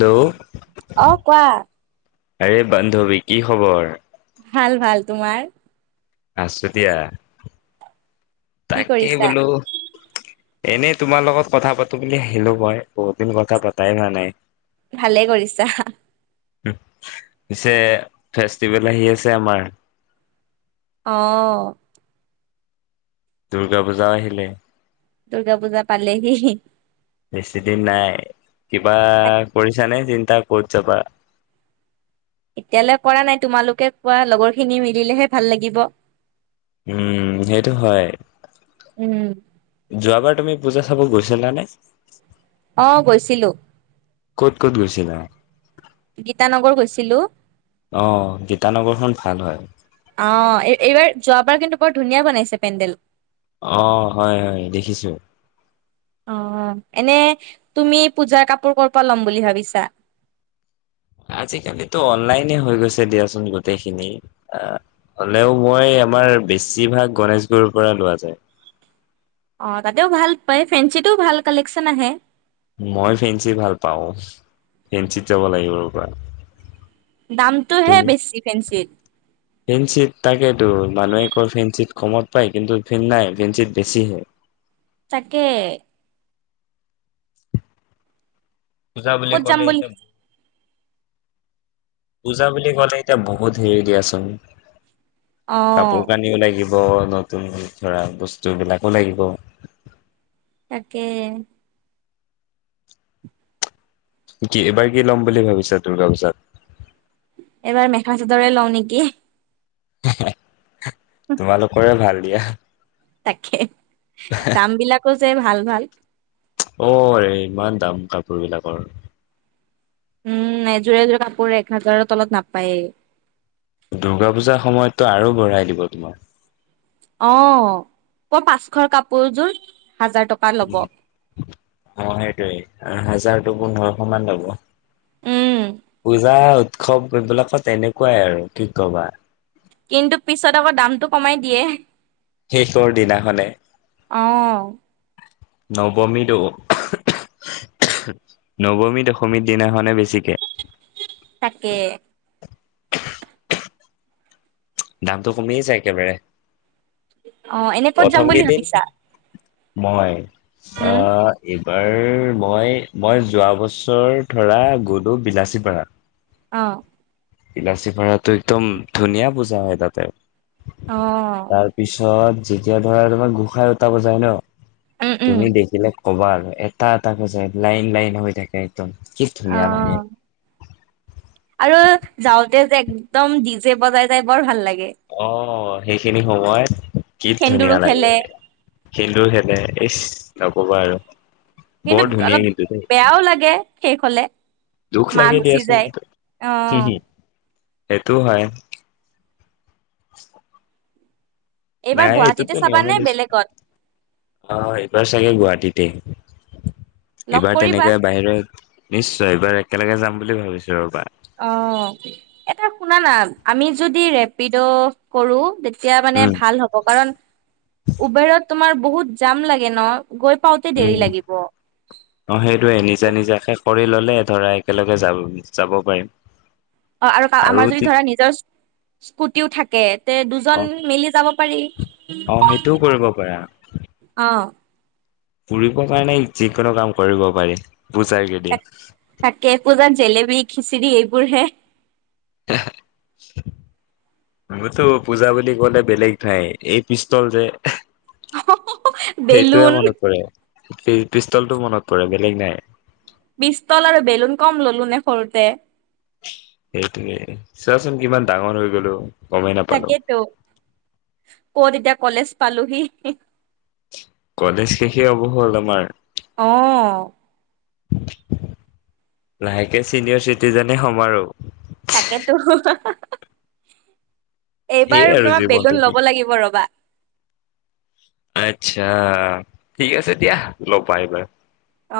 Hello অ' কোৱা। আৰে বান্ধৱী কি খবৰ? ভাল ভাল। তোমাৰ? আছো দিয়া। কি তাকেই কৰিছা বোলো এনেই তোমাৰ লগত কথা পাতো বুলি আহিলো মই, বহুত দিন কথা পাতাই হোৱা নাই। ভালেই কৰিছা। পিছে, ফেষ্টিভেল আহি আছে আমাৰ অ'। দুৰ্গা পূজাও আহিলেই দুৰ্গা পূজা পালেহি। বেছি দিন নাই, কিবা তাক কৰিছা নে? তাৰ কত যাবা? এতিয়ালৈ কৰা নাই। তোমালোকে কোৱা, লগৰ খিনি মিলিলেহে ভাল লাগিব। উম সেইটো হয়, উম যোৱাবাৰ তুমি পূজা চাব গৈছিলা নে? অ' গৈছিলোঁ। ক'ত ক'ত গৈছিলা? গীতানগৰ গৈছিলো। অ গীতানগৰখন ভাল হয়। অ', এই-এইবাৰ, যোৱাবাৰ কিন্তু বৰ ধুনীয়া বনাইছে পেণ্ডেল। অ', হয়, হয়, দেখিছো। অ এনে তুমি পূজাৰ কাপোৰ ক'ৰ পৰা ল'ম বুলি ভাবিছা? আজিকালিটো অনলাইনে হৈ গৈছে দিয়াচোন গোটেইখিনি। আ হ'লেও মই আমাৰ বেছিভাগ গনেশগুৰিৰ পৰা লোৱা যায়। অ', তাতেও ভাল পায়। ফেঞ্চিতটোও ভাল কালেকচন আহে। মই ফেঞ্চি ভাল পাওঁ। ফেঞ্চিত যাব লাগিব ৰবা। দামটো হে বেছি ফেঞ্চিত। ফেঞ্চিট তাকেতো, মানুহে কয় ফেঞ্চিট কমত পায় কিন্তু ফে-নাই ফেঞ্চিট বেছিহে। তাকেই। পূজা বুলি ক'ত যাম ক'লে এতিয়া পূজা বুলি ক'লে এতিয়া বহুত হেৰি দিয়াচোন অ কাপোৰ কানিও লাগিব নতুন ধৰা বস্তু বিলাকো লাগিব। তাকে কি এবাৰ কি ল'ম বুলি ভাবিছা দূৰ্গা পূজাত? এইবাৰ মেখা চাদৰে লওঁ নেকি [inaudible] তোমালোকৰে ভাল। দিয়া। তাকে। দাম বিলাকোজ যে ভাল ভাল। অ' ৰে ইমান দাম কাপোৰ বিলাকৰ। উম, এযোৰ এযোৰে কাপোৰ এক-হাজাৰৰ তলত নাপায়েই। দুৰ্গা পূজাৰ সময়তটো আৰু বঢ়াই দিব, তোমাৰ। অ' ক'ৰ পাঁচশৰ কাপোৰযোৰ হাজাৰ টকা ল'ব অ' সেইটোৱে, আৰু হাজাৰ পোন্ধৰশ মান ল'ব। উম পূজা, উৎসৱ এইবিলাকত এনেকুৱাই আৰু কি ক'বা। কিন্তু, পিছত আকৌ দামটো কমাই দিয়ে। শেষৰ দিনাখনে। অ নৱমীটো, নৱমী-দশমীৰ দিনাখনে বেছিকে। তাকে। দামটো কমিয়ে যায় একেবাৰে। অ' এনে ক'ত যাম প্ৰথম বুলি কেইদিন ভাবিছা? মই? অ, উম এই বাৰ মই-মই যোৱা বছৰ ধৰা গ'লো বিলাচীপাৰা। অ', বিলাচিপাৰাটো একদম ধুনীয়া পূজ পুজা হয় তাতে। অ তাৰপিছত যেতিয়া ধৰা তোমাৰ গোঁসাই অতাব যায় ন'? উম উম তুমি দেখিলে ক'বা আৰু এটা-এটা [unintelligible] যে লাইন-লাইন হৈ থাকে ত' কি অ ধুনীয়া লাগে। আৰু যাওঁতে যে একদম ডিজে বজাই যাই বৰ ভাল লাগ অ', সেইখিনি সময় কিহ সেন্দুৰো ধুনীয়া লাগে, খেলে সিন্দুৰ খেলে এ নক'বা আৰু। বৰ কিন্তু ধুনীয়া অলপ কিন্তু দেই বেয়াও লাগে শেষ হলে। দুখ মা লাগে গুচি দিয়াছোন যায়। উম। সেইটো হয়। এইবাৰ নাই গুৱাহাটীতে এইটোতো চাবানে নিয়মেই দিয়াচোন। বেলেগত অঁ এইবাৰ চাগে গুৱাহাটীত তেই লগ এইবাৰ কৰিবা তেনেকে বাহিৰত নিশ্চয় এইবাৰ একেলগে যাম বুলি ভাবিছো ৰ'বা।। অ' এটা শুনানা আমি যদি ৰেপিড কৰো। এতিয়া মানে উম ভাল হ'ব কাৰণ উবেৰত। তোমাৰ বহুত যাম লাগে ন। গৈ পাওঁতে উম দেৰি লাগিব। অ' সেইটোয়ে নিজা নিজাকে কৰি ল'লে। ধৰা একেলগে যাব যাব পাৰিম। অ' আৰু আমাৰ যদি ধৰা নিজৰ স্কুটিও থাকে তে অ দুজন মিলি যাব পাৰি অ সেইটোও কৰিব পাৰা অ। ফুৰিবৰ কাৰণে যিকোনো কাম কৰিব পাৰি। পূজাৰ কেইদিন। তাকে পূজাত জেলেপি।। খিচিৰি এইবোৰ হে মোৰতো পূজা বুলি কলে বেলেগ ঠাই এই পিষ্টল যে। সেইটোৱেই বেলুন মনত পৰে। পিষ্টলটো মনত পৰে বেলেগ নাই। পিষ্টল আৰু বেলুন কম ললো নে সৰুতে। সেইটোকে চোৱাচোন কিমান ডাঙৰ হৈ গলোঁ। তাকেটো ক'ত এতিয়া। কলেজ পালোহি। কলেজ শেষে হ'ব হ'ল আমাৰ। আহ। লাহেকে চিনিয়ৰ চিটিজেনে হ'ম আৰু। তাকেতো। সেই এইবাৰ আৰু তোমাৰ জীৱনটো বেলুন কি ল'ব লাগিব ৰ'বা। আচ্ছা ঠিকে আছে দিয়া লগ পাই পাই।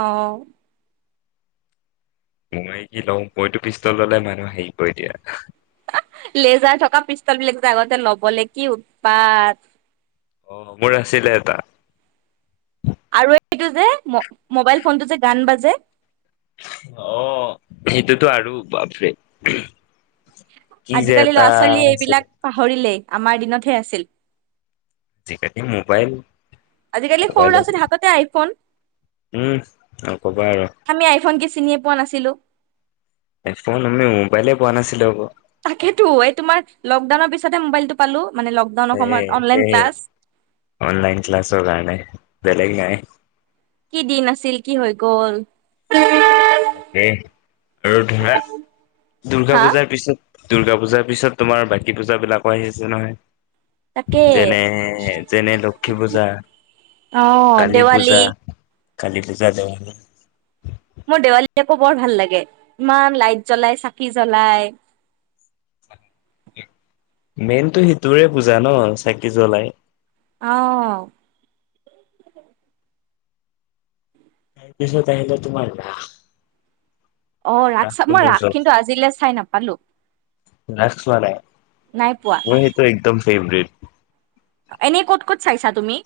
অ ' মই কি লওঁ মইতো পিষ্টল ললে মানুহ হেৰি ক দিয়া। লেজাৰ থকা পিষ্টল বিলাক যে আগতে ল'বলৈ কি উৎপাত। অহ মোৰ আছিলে এটা। আৰু এইটো যে ম। মোবাইল ফোনটো যে গান বাজ। যে অ সেইটোতো আৰু। বাপৰে। কি যে আজিকালি এটা ল'ৰা-ছোৱালীয়ে আছিলে এইবিলাক পাহৰিলেই। আমাৰ দিনতহে আছিল। যি কেতি মোবাইল। আজিকালি সৰু মোবাইলত ল'ৰা-ছোৱালী হাততে আইফোন। উম নকবা আৰু আমি আইফোন কি চিনিয়ে পোৱা নাছিলো। আইফোন! আমি মোবাইলে পোৱা নাছিলো আকৌ। তাকেতো এই তোমাৰ লকডাউনৰ পিছতহে মোবাইলটো পালোঁ। হে -হে -হে- অনলাইন ক্লাছৰ কাৰণে। বেলেগ নাই। কি দিন আছিল! কি হৈ গল। তাকেহ। আৰু ধৰা, দুৰ্গা হা পূজাৰ পিছত দুূৰ্গা পূজাৰ পিছত তোমাৰ বাকী পূজা বিলাকো আহি আছে নহয়। তাকে যেনে যেনে লক্ষী পূজা, অ' কালী দেৱালী পূজা কালী পূজা, দেৱালী মোৰ দেৱালী আকো বৰ ভাল লাগে। ইমান লাইট জ্বলায়। চাকি জ্বলায়। মেইনটো সিটোৰে পূজা ন চাকি জ্বলায়। অহ পিছত আহিলে তোমাৰ ৰাস অ ৰাস চাব, ৰাসটো মই মোৰ জ ৰাস কিন্তু আজিলৈ চাই নাপালো। ৰাস চোৱা নাই নাই পোৱা। মোৰ সেইটো একদম ফেভৰেট। এনেই ক'ত ক'ত চাইছা তুমি?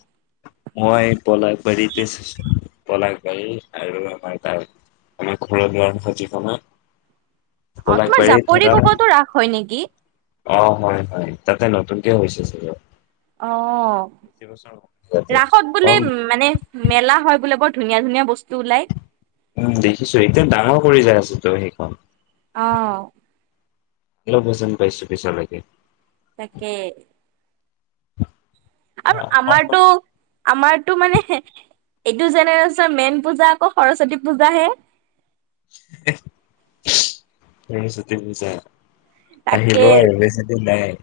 মই পলাশবাৰীতে চাইছো। পলাশবাৰী আৰু আমাৰ তাত আমাৰ ঘৰৰদুৱাৰ মুখত জিখন হয় অ তোমাৰ জাপৰি কোকতো ৰাস হয় নেকি? অ হয়। হয়। তাতে নতুনকে হৈছে চাগে। অ বেছি বছৰ হোৱা নাই তাতে ৰাসত বোলে অ' মানে মেলা হয় বোলে বৰ ধুনিয়া ধুনিয়াবস্তু উম দেখিছো। একদম ডাঙৰ কৰি যাই আছে। সেইখন অহ [unintelligible] তাকে। আৰু আমাৰতো- আমাৰটো মানে এইটো জেনেৰেশ্যনৰ মেইন পূজা আকৌ সৰস্বতী পূজাহে। সৰস্বতী পূজা তাকে আহিব আৰু বেছি দিন নাই।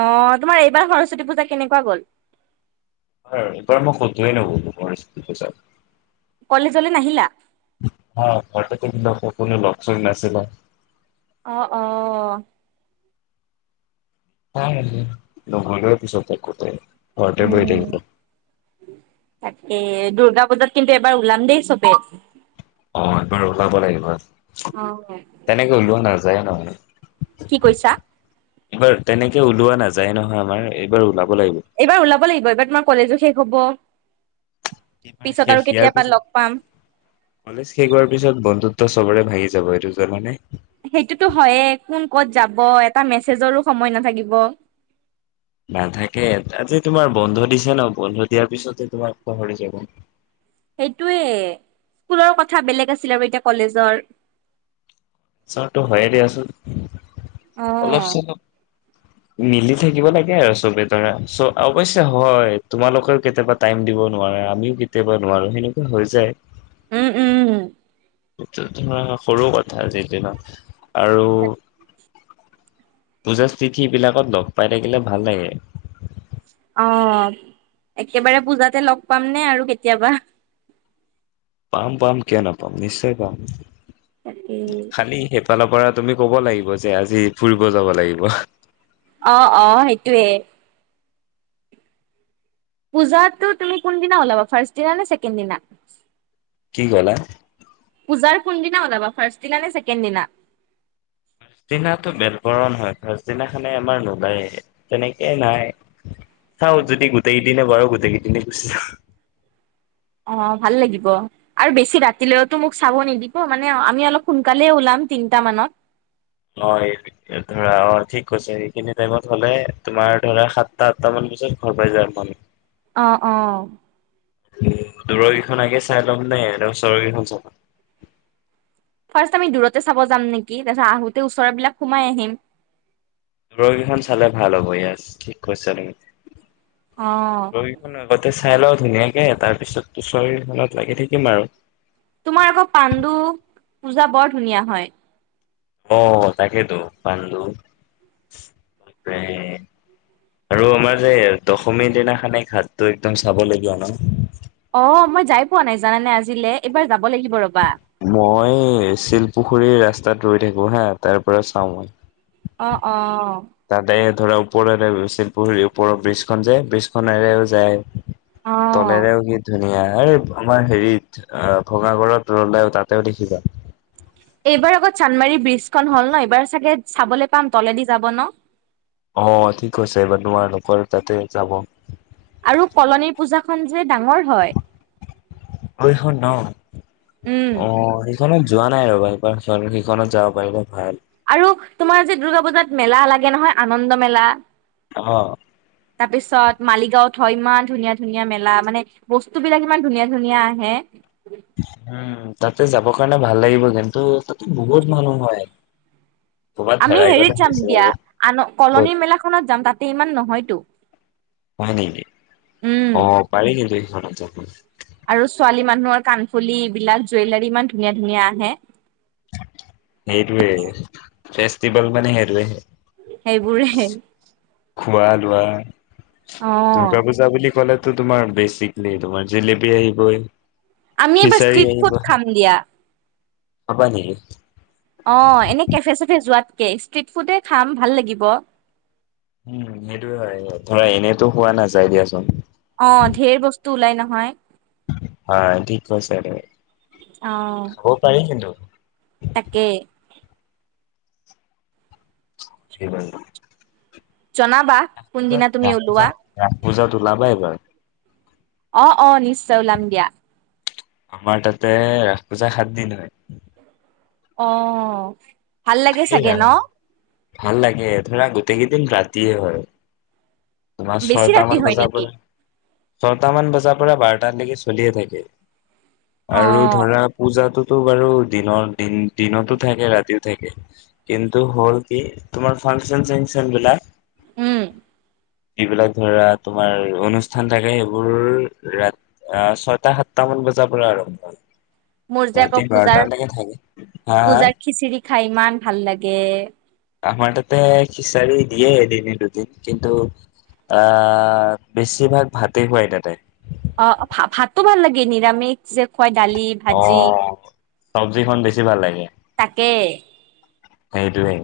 অ তোমাৰ এইবাৰ সৰস্বতী পূজা কেনেকুৱা গ'ল? এইবাৰ-এইবাৰ মই ক'তোৱে নগ'লো সৰস্বতী কলেজলৈ নাহিলা পূজাত। [unintelligible] কোনো লগ চগ নাছিলা। অ', অ', [unintelligible] নহলেওঁ পিছতে কৰি ঘৰতে বহি উম থাকিব। দুগা পূজাত কিন্তু এবাৰ ওলাম দেই চবে। অ' হেইটো ৰ'দাব লাগিব আজি তেনেকে ওলোৱা নাযায় ন। কি কৈছা? এইবাৰ তেনেকে ওলোৱা নাযায় নহয় আমাৰ এইবাৰ ওলাম। এইবাৰ ওলাব লাগিব। এইবাৰৰ তোমাৰ কলেজো শেষ হ'বৰ এইবাৰ শেষ ইয়াৰ পিছত কলেজ শেষ হোৱাৰ পিছত বন্ধুত তোৰ চবৰে ভাঙি যাব, এইটো জানানে? সেইটোতো হয়ে কোন ক'ত যাব, এটা মেছেজৰো সময় নাথাকিব। নাথাকে, আজি তোমাৰ বন্ধ দিছে ন বন্ধ দিয়াৰ পিছতে তোমাক পাহৰি যাব। সেইটোৱে স্কুলৰ কথা বেলেগ আছিল আৰু এতিয়া কলেজৰ চৰ্ট টো হয়য়ে দিয়াচোন। অলপ আহ চলপ মিলি থাকিব লাগে আৰু চবে ধৰা চ অৱশ্যে হয় তোমালোকেও কেতিয়াবা টাইম দিব নোৱাৰাঁ। আমিও কেতিয়াবা নোৱাৰোঁ, সেনেকুৱা হৈ যায়। উম, উম, উম। টো, ধৰা সৰু কথা আজিৰ দিনত। আৰু পূজা [unintelligible] বিলাকত লগ পাই থাকিলে ভাল লাগে। অ', একেবাৰে পূজাতে লগ পামনে আৰু কেতিয়াবা? পাম, পাম কিয় নাপাম? নিশ্চয় পাম। তাকে খালী সেফালৰ পৰাত তুমি ক'ব লাগিব যে, আজি ফুৰিব যাব লাগিব। অ', অ', সেইটোৱে। পূজাতো তুমি কোনদিনা ওলাবা? ফাৰ্চ দিনানে ছেকেণ্ড দিনা? কি ক'লা? পূজাৰ কোনদিনা ওলাবা? ফাৰ্ষ্ট দিনানে ছেকেণ্ড দিনা? দিনাটো বেলবৰণ হয়। দিনাখনে আমাৰ নোলায়ে, তেনেকে নাই। চাওঁ যদি গোটেই দিনে পাৰোঁ গোটেইকেই দিনে গুচি [unintelligible] অ', ভাল লাগিব, আৰু বেছি ৰাতিলেওতো মোক চাব নিদিব মানে, আমি অলপ সোনকালেই ওলাম তিনিটা মানত। অ', এই ধৰা অ', ঠিক কৈছে সেইখিনি টাইমত হ'লে তোমাৰ ধৰা সাতটা, আঠটা মান বজাত ঘৰ পায় যাম আমি। অ', অ'। দূৰৰকেইখন আগে চাই ল'ম নে এ ওচৰৰকেইখন চাব? ফাৰ্ষ্ট আমি দূৰতে চাব যাম নেকি, তাৰপিছত আহোঁতে ওচৰবিলাক সোমাই আহিম। দূৰকেইখন চালে ভাল হ'ব, ইয়েছ ঠিক কৈছা তুমি। অ দূৰগিখন আগতে চাই চাই লওঁ ধুনীয়াকে। তাৰপিছত ওচৰগিখনত লাগি থাকিম আৰু। তোমাৰ আকৌ পাণ্ডু পূজা বৰ ধুনীয়া হয়। অ', তাকেইেতো পান্দো, তাৰ আৰু আমাৰ যে দশমীৰ দিনাখে ঘাটটো একদম চাব লগীয়া ন? অ', মই যাই পোৱা নাই জানানে আজিলে। এইবাৰ যাব লাগিব ৰবা। মই শিলপুখুৰীৰ ৰাস্তাত ৰৈ থাকো হা, তাৰ পৰা চাওঁ মই। অ', অ'। তাতে ধৰা ওপৰ শিলপুখুৰীৰ ওপৰৰ ব্ৰ্ৰীজখন যায় ব্ৰ্ৰীজ খনেৰেও যায়। অ তলেৰেও কি ধুন ধুন এই আমাৰ হেৰিত ভঙাগডৰত ৰলেও তাতেও দেখিবা এইবাৰ আগত চান্দমাৰী ব্ৰীজ খন হল ন এইবাৰ চাগে চাবলৈ পাম তলেদি যাব ন অ', ঠিক কৈছা এইবাৰ তোমালোকৰ তাতে যাব। ৰু কলনীৰ পূজা খন যে, ডাঙৰ হয় অ', এইখন ন উম অ' সেইখনত যোৱা নাই এবাৰ [inaudible] আৰু তোমাৰ যে, দুৰ্গা পূজাত মেলা লাগে নহয় আনন্দ মেলা অ তাৰপিছত মালিগাঁওত থ ইমান ধুনীয়া-ধুনীয়া মেলা মানে বস্তু বিলাক ইমান ধুনীয়া-ধুনীয়া আহে উম তাক তাতে যাবৰ কাৰণে ভাল লাগিব, কিন্তু তাতে বহুত মানুহ হয়। ক'ৰবাত আমি হেৰাই গ'লে হেৰিত যাম হৈছে দতিয়া আৰু আন ক'ত কলনী মেলাখনত যাম তাতে ইমান নহয়তো হয় নি, উম অ' পাৰ [unintelligible] [unintelligible] আৰু ছোৱালী মানুহৰ কাণফুলি এইবিলাক জুৱেলাৰী ইমান ধুনীয়া-ধুনীয়া আহে। সেইটোৱেই ফেষ্টিভেল মানে সেটোৱে সেইবোৰহে। খোৱা লোৱা। দুৰ্গা পূজা বুলি ক'লে টো তোমাৰ বেচিকেলি তোমাৰ জিলেপি আহিবই। আমি এইবাৰ খিচাৰি ষ্ট্ৰিট আহিব ফুড খাম দিয়া। খাবা নেকি? অ', এনেই কেফে চেফে যোৱাত কে ষ্ট্ৰিট ফুডে খাম, ভাল লাগিব। উম, সেইটোৱে হয়, ধৰা এনেইটো খোৱা নাযায় দিয়াচোন। অ, ধেৰ বস্তু ওলাই ন। হয়। হা থিক কৈছা অ হ'ব পাৰে কিন্ত তাকে [unintelligible] জনাবা পূজাত কোনদিনা তুমি ৰাস ওলোৱা পূজাত ৰাস পূজাত ওলাবা এইবাৰ। অ-অ নিশ্চয় ওলাম দিয়া। আমাৰ তাতে ৰাস পূজা সাত দিন হয়। অ'। ভাল লাগে খালি চাগে ৰাস ন? ভাল লাগে ধৰা গোটেইকেইদিন ৰাতিয়ে হয়। তোমাৰ বেছি ৰাতি ছয়টামান হয় বজাৰ নেকি পৰা ছয়টামান বজাৰ তাৰ পৰা বাৰটাৰ লৈকে চলিয়ে থাকে। অ আৰু ধৰা পূজাতো তো বাৰু দিনৰ দিন দিনতো থাকে ৰাতি কিন্তু হ'ল কি তোমাৰ ফাংচন চাংচন বিলাক উম। যিবিলাক ধৰা তোমাৰ অনুষ্ঠান থাকে সেইবোৰ ৰাতি ছয়টা সাতটা মান বজাৰ পৰা আৰম্ভ হয়। মোৰ যে ৰাতি আকৌ পূজাৰ বাৰটালৈকে থাকে হা হা পূজাৰ খিচিৰি খাই ইমান ভাল লাগে। আমাৰ তাতে খিচাৰি দিয়ে এদিননে দুদিন কিন্তু আ' বেছিভাগ ভাতেই খুৱাই তাতে। অ' ভাত ভাতো ভাল লাগে নিৰামিষ যে খুৱাই দালি, ভাজি। চব্জি খন বেছি ভাল লাগে। তাকে। সেইটো হয়।